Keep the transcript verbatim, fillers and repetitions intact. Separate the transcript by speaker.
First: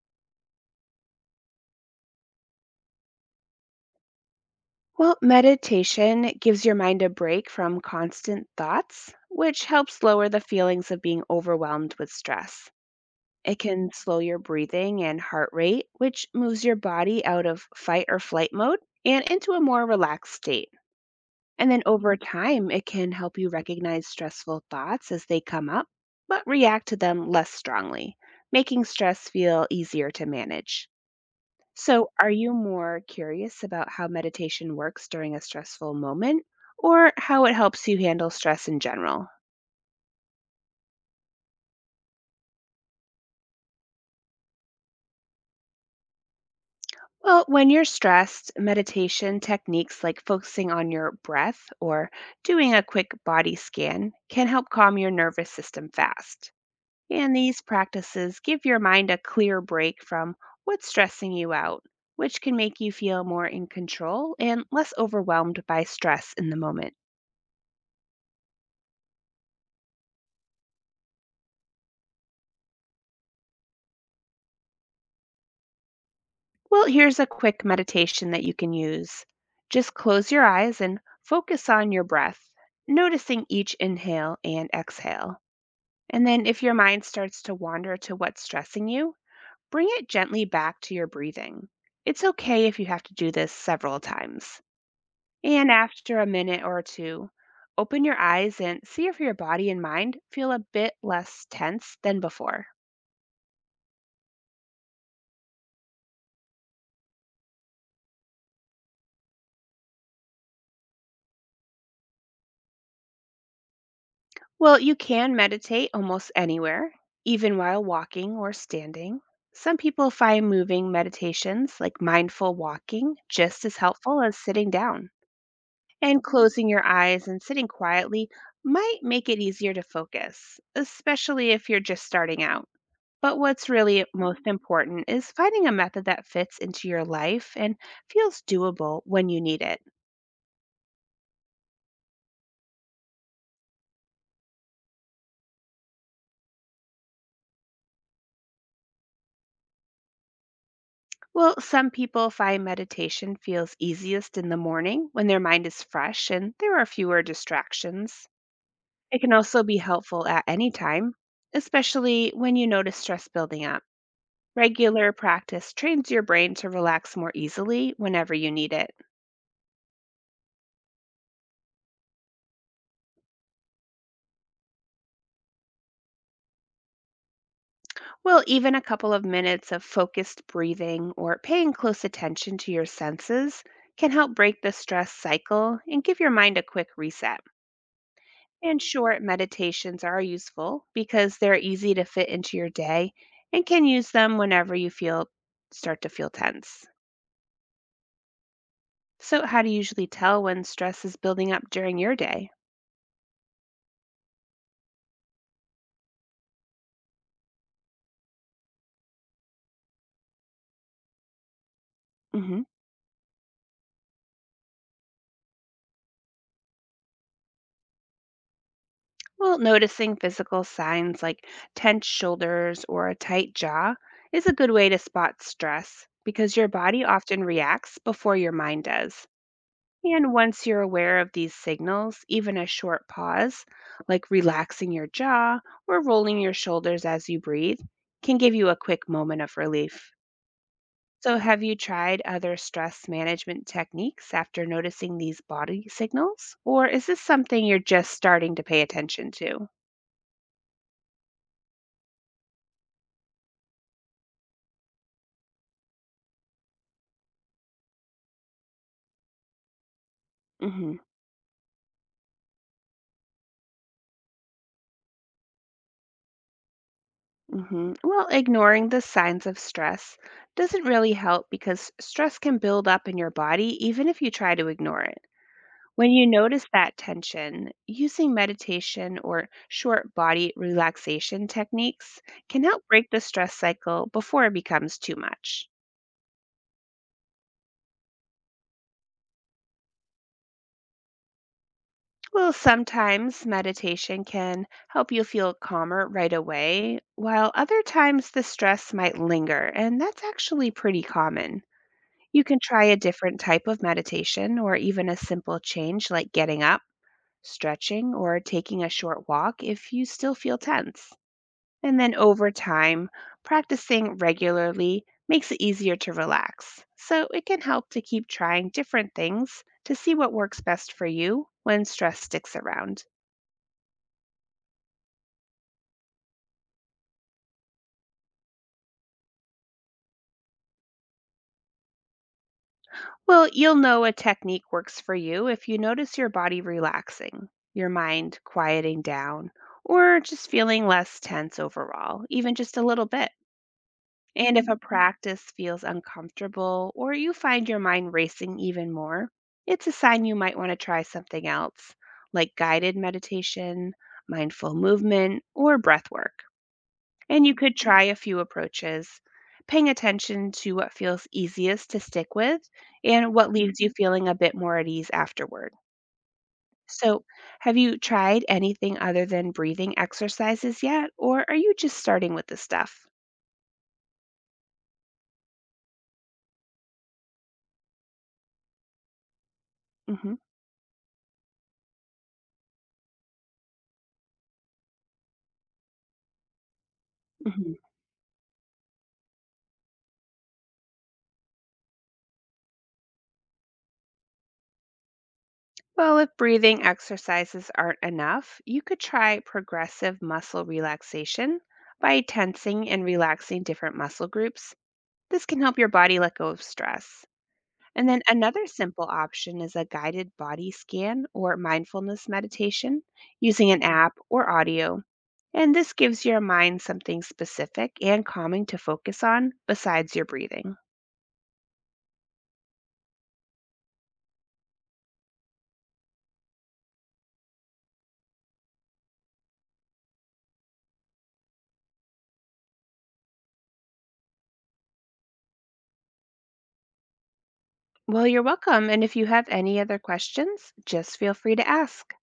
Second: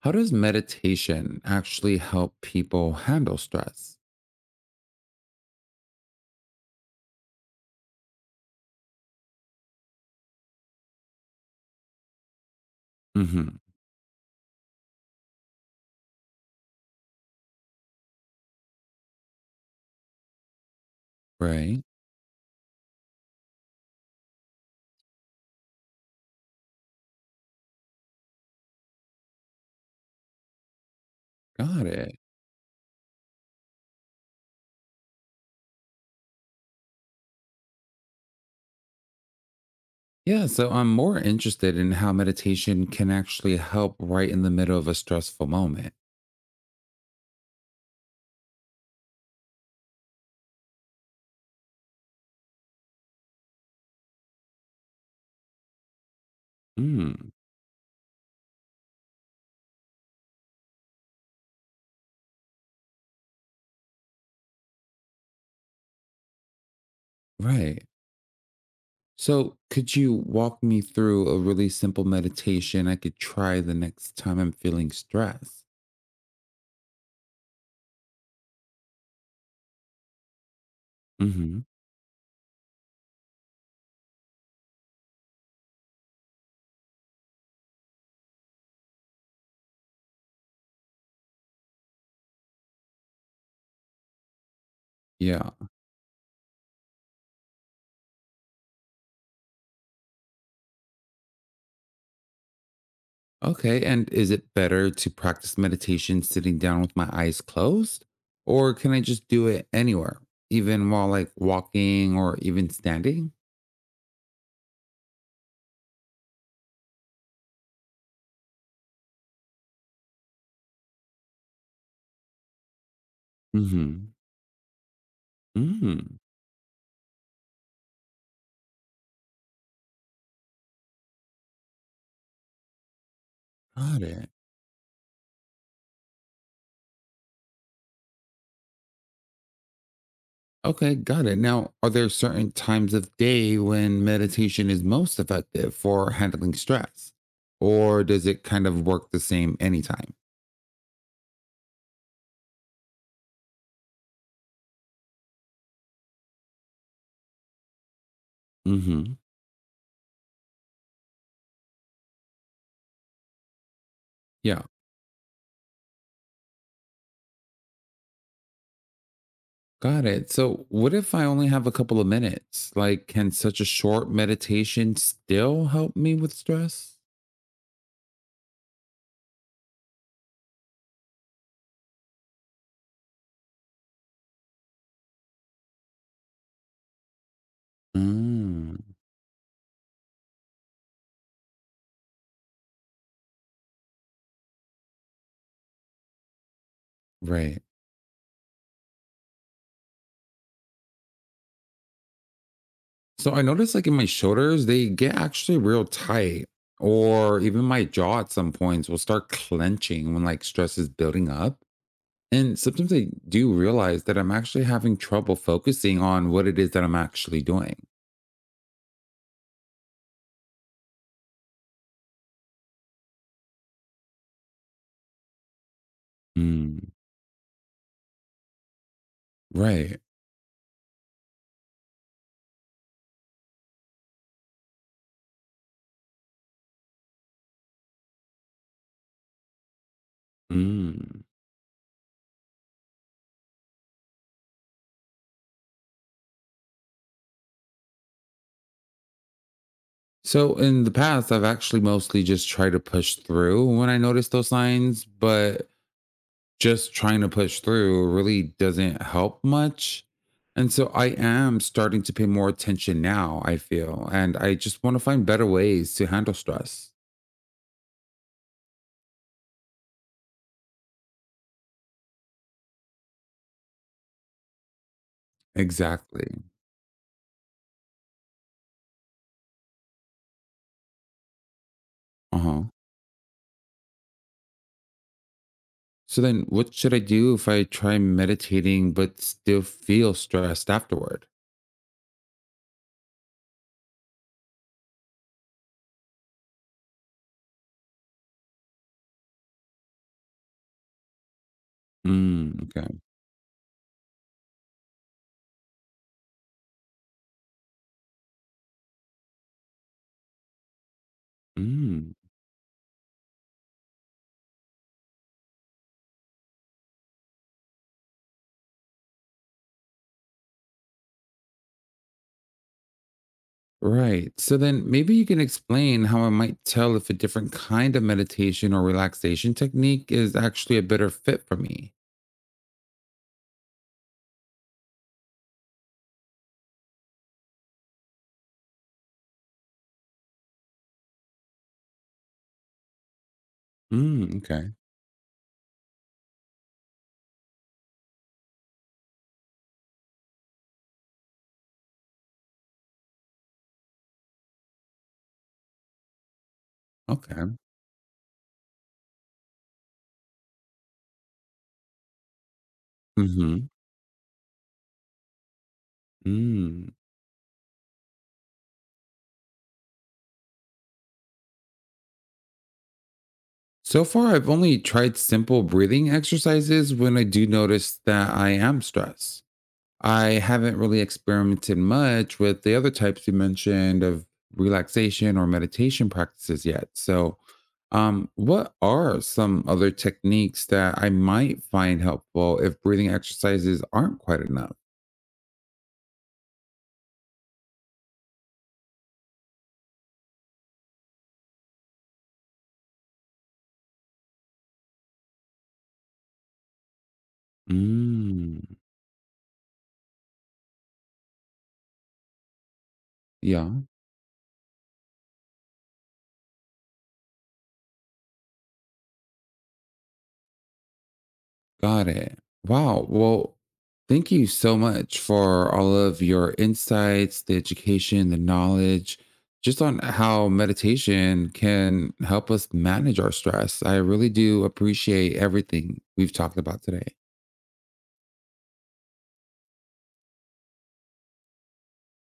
Speaker 1: How does meditation actually help people handle stress?
Speaker 2: Well, meditation gives your mind a break from constant thoughts, which helps lower the feelings of being overwhelmed with stress.
Speaker 1: hmm
Speaker 2: It can slow your breathing and heart rate, which moves your body out of fight or flight mode and into a more relaxed state. And
Speaker 1: Right.
Speaker 2: then over time, it can help you recognize stressful thoughts as they come up, but react to them less strongly, making stress feel easier to manage.
Speaker 1: Got
Speaker 2: So,
Speaker 1: it.
Speaker 2: are you more curious about how meditation works during a stressful moment or how it helps you handle stress in general?
Speaker 1: Yeah. So I'm more interested in how meditation can actually help right in the middle of a stressful moment.
Speaker 2: Well, when you're stressed, meditation techniques like focusing on your breath or doing a quick body scan can help calm your nervous system fast.
Speaker 1: Mm,
Speaker 2: And these practices give your mind a clear break from what's stressing you out, which can make you feel more in control and less overwhelmed by stress in the moment.
Speaker 1: right. So could you walk me through a really simple meditation I could try the next time I'm feeling stress?
Speaker 2: Well, here's a quick meditation that you can use. Just close your eyes and
Speaker 1: hmm
Speaker 2: focus on your breath, noticing each inhale and exhale. And then, if your mind starts to wander to what's stressing you, bring it gently back to your breathing. It's okay if you have to do this several times.
Speaker 1: Yeah.
Speaker 2: And after a minute or two, open your eyes and see if your body and mind feel a bit less tense than before.
Speaker 1: Okay, and is it better to practice meditation sitting down with my eyes closed? Or can I just do it anywhere, even while like walking or even standing?
Speaker 2: Well, you can meditate almost anywhere, even while walking or standing. Some people find moving meditations like mindful walking just as
Speaker 1: Mm-hmm.
Speaker 2: helpful as sitting down.
Speaker 1: Mm,
Speaker 2: And Mhm, closing your eyes and sitting quietly might make it easier to focus, especially if you're just starting out. But what's
Speaker 1: got
Speaker 2: really
Speaker 1: it.
Speaker 2: most important is finding a method that fits into your life and feels doable when you need it.
Speaker 1: Okay, got it. Now, are there certain times of day when meditation is most effective for handling stress? Or does it kind of work the same anytime?
Speaker 2: Well, some people find meditation feels easiest in the morning when their mind is fresh and there are fewer distractions.
Speaker 1: Mm-hmm.
Speaker 2: It can also be helpful at any time, especially when you notice stress building up.
Speaker 1: Yeah.
Speaker 2: Regular practice trains your brain to relax more easily whenever you need it.
Speaker 1: Got it. So, what if I only have a couple of minutes? Like, can such a short meditation still help me with stress?
Speaker 2: Well, even a couple of minutes of focused breathing or paying close attention to your senses can help break the stress cycle and give your mind a quick reset.
Speaker 1: Mm,
Speaker 2: And short meditations are useful because they're easy to fit into your day and can use them whenever you feel start to feel tense.
Speaker 1: right.
Speaker 2: So, how do you usually tell when stress is building up during your day?
Speaker 1: So, I noticed like in my shoulders, they get actually real tight, or even my jaw at some points will start clenching when like stress is building up. And
Speaker 2: Hmm.
Speaker 1: sometimes I do realize that I'm actually having trouble focusing on what it is that I'm actually doing.
Speaker 2: Well, noticing physical signs like tense shoulders or a tight jaw is a good way to spot stress because your
Speaker 1: Mm,
Speaker 2: body often reacts before your mind does.
Speaker 1: right.
Speaker 2: And once you're aware of these signals, even a short pause, like relaxing your jaw or rolling your shoulders as you breathe, can give you a quick moment of relief.
Speaker 1: Mm.
Speaker 2: So, have you tried other stress management techniques after noticing these body signals? Or is this something you're just starting to pay attention to?
Speaker 1: So in the past, I've actually mostly just tried to push through when I notice those signs, but just trying to push through really doesn't help much. And so
Speaker 2: Hmm.
Speaker 1: I am starting to pay more attention now, I feel, and I just want to find better ways to handle stress.
Speaker 2: Hmm. Well, ignoring the signs of stress doesn't really help because stress can build up in your body even if you try to ignore it. When you
Speaker 1: Exactly.
Speaker 2: notice that tension, using meditation or short body relaxation techniques
Speaker 1: Uh huh.
Speaker 2: can help break the stress cycle before it becomes too much.
Speaker 1: So then, what should I do if I try meditating but still feel stressed afterward?
Speaker 2: Well, sometimes meditation can help you feel calmer right away, while other times the stress might linger, and that's actually pretty common. You
Speaker 1: Mm,
Speaker 2: can try
Speaker 1: okay.
Speaker 2: a different type of meditation or even a simple change like getting up, stretching, or taking a short walk if you still feel tense. And
Speaker 1: Mm.
Speaker 2: then over time, practicing regularly makes it easier to relax. So it can help to keep trying different things to see what works best for you when stress sticks around.
Speaker 1: Right. So then maybe you can explain how I might tell if a different kind of meditation or relaxation technique is actually a better fit for me.
Speaker 2: Well, you'll know a technique works for you if you notice your body relaxing, your mind quieting down, or just feeling less tense overall, even just a little bit.
Speaker 1: Mm,
Speaker 2: And if
Speaker 1: okay.
Speaker 2: a practice feels uncomfortable or you find your mind racing even more, it's a sign you might want to try something else, like guided meditation, mindful movement, or breath work.
Speaker 1: Okay.
Speaker 2: And you could try a few approaches, paying attention to what feels easiest to stick with and what
Speaker 1: hmm
Speaker 2: leaves you feeling a bit more at ease afterward.
Speaker 1: Mm.
Speaker 2: So, have you tried anything other than breathing exercises yet, or are you just starting with this stuff?
Speaker 1: So far, I've only tried simple breathing exercises when I do notice that I am stressed. I
Speaker 2: Hmm.
Speaker 1: haven't really experimented much with the other types you mentioned of relaxation or meditation practices yet. So, um, what are some other techniques that I might find helpful if breathing exercises aren't quite enough?
Speaker 2: Well, if breathing exercises aren't enough, you could try progressive muscle relaxation by tensing and relaxing different muscle groups. This can help your body let go of stress. And then
Speaker 1: Mm,
Speaker 2: another simple option is a guided body scan or mindfulness meditation using an
Speaker 1: yeah.
Speaker 2: app or audio. And this gives your mind something specific and calming to focus on besides your breathing.
Speaker 1: Got it. Wow. Well, thank you so much for all of your insights, the education, the knowledge, just on how meditation can help us manage our stress. I really do appreciate everything we've talked about today.
Speaker 2: Well, you're welcome. And if you have any other questions, just feel free to ask.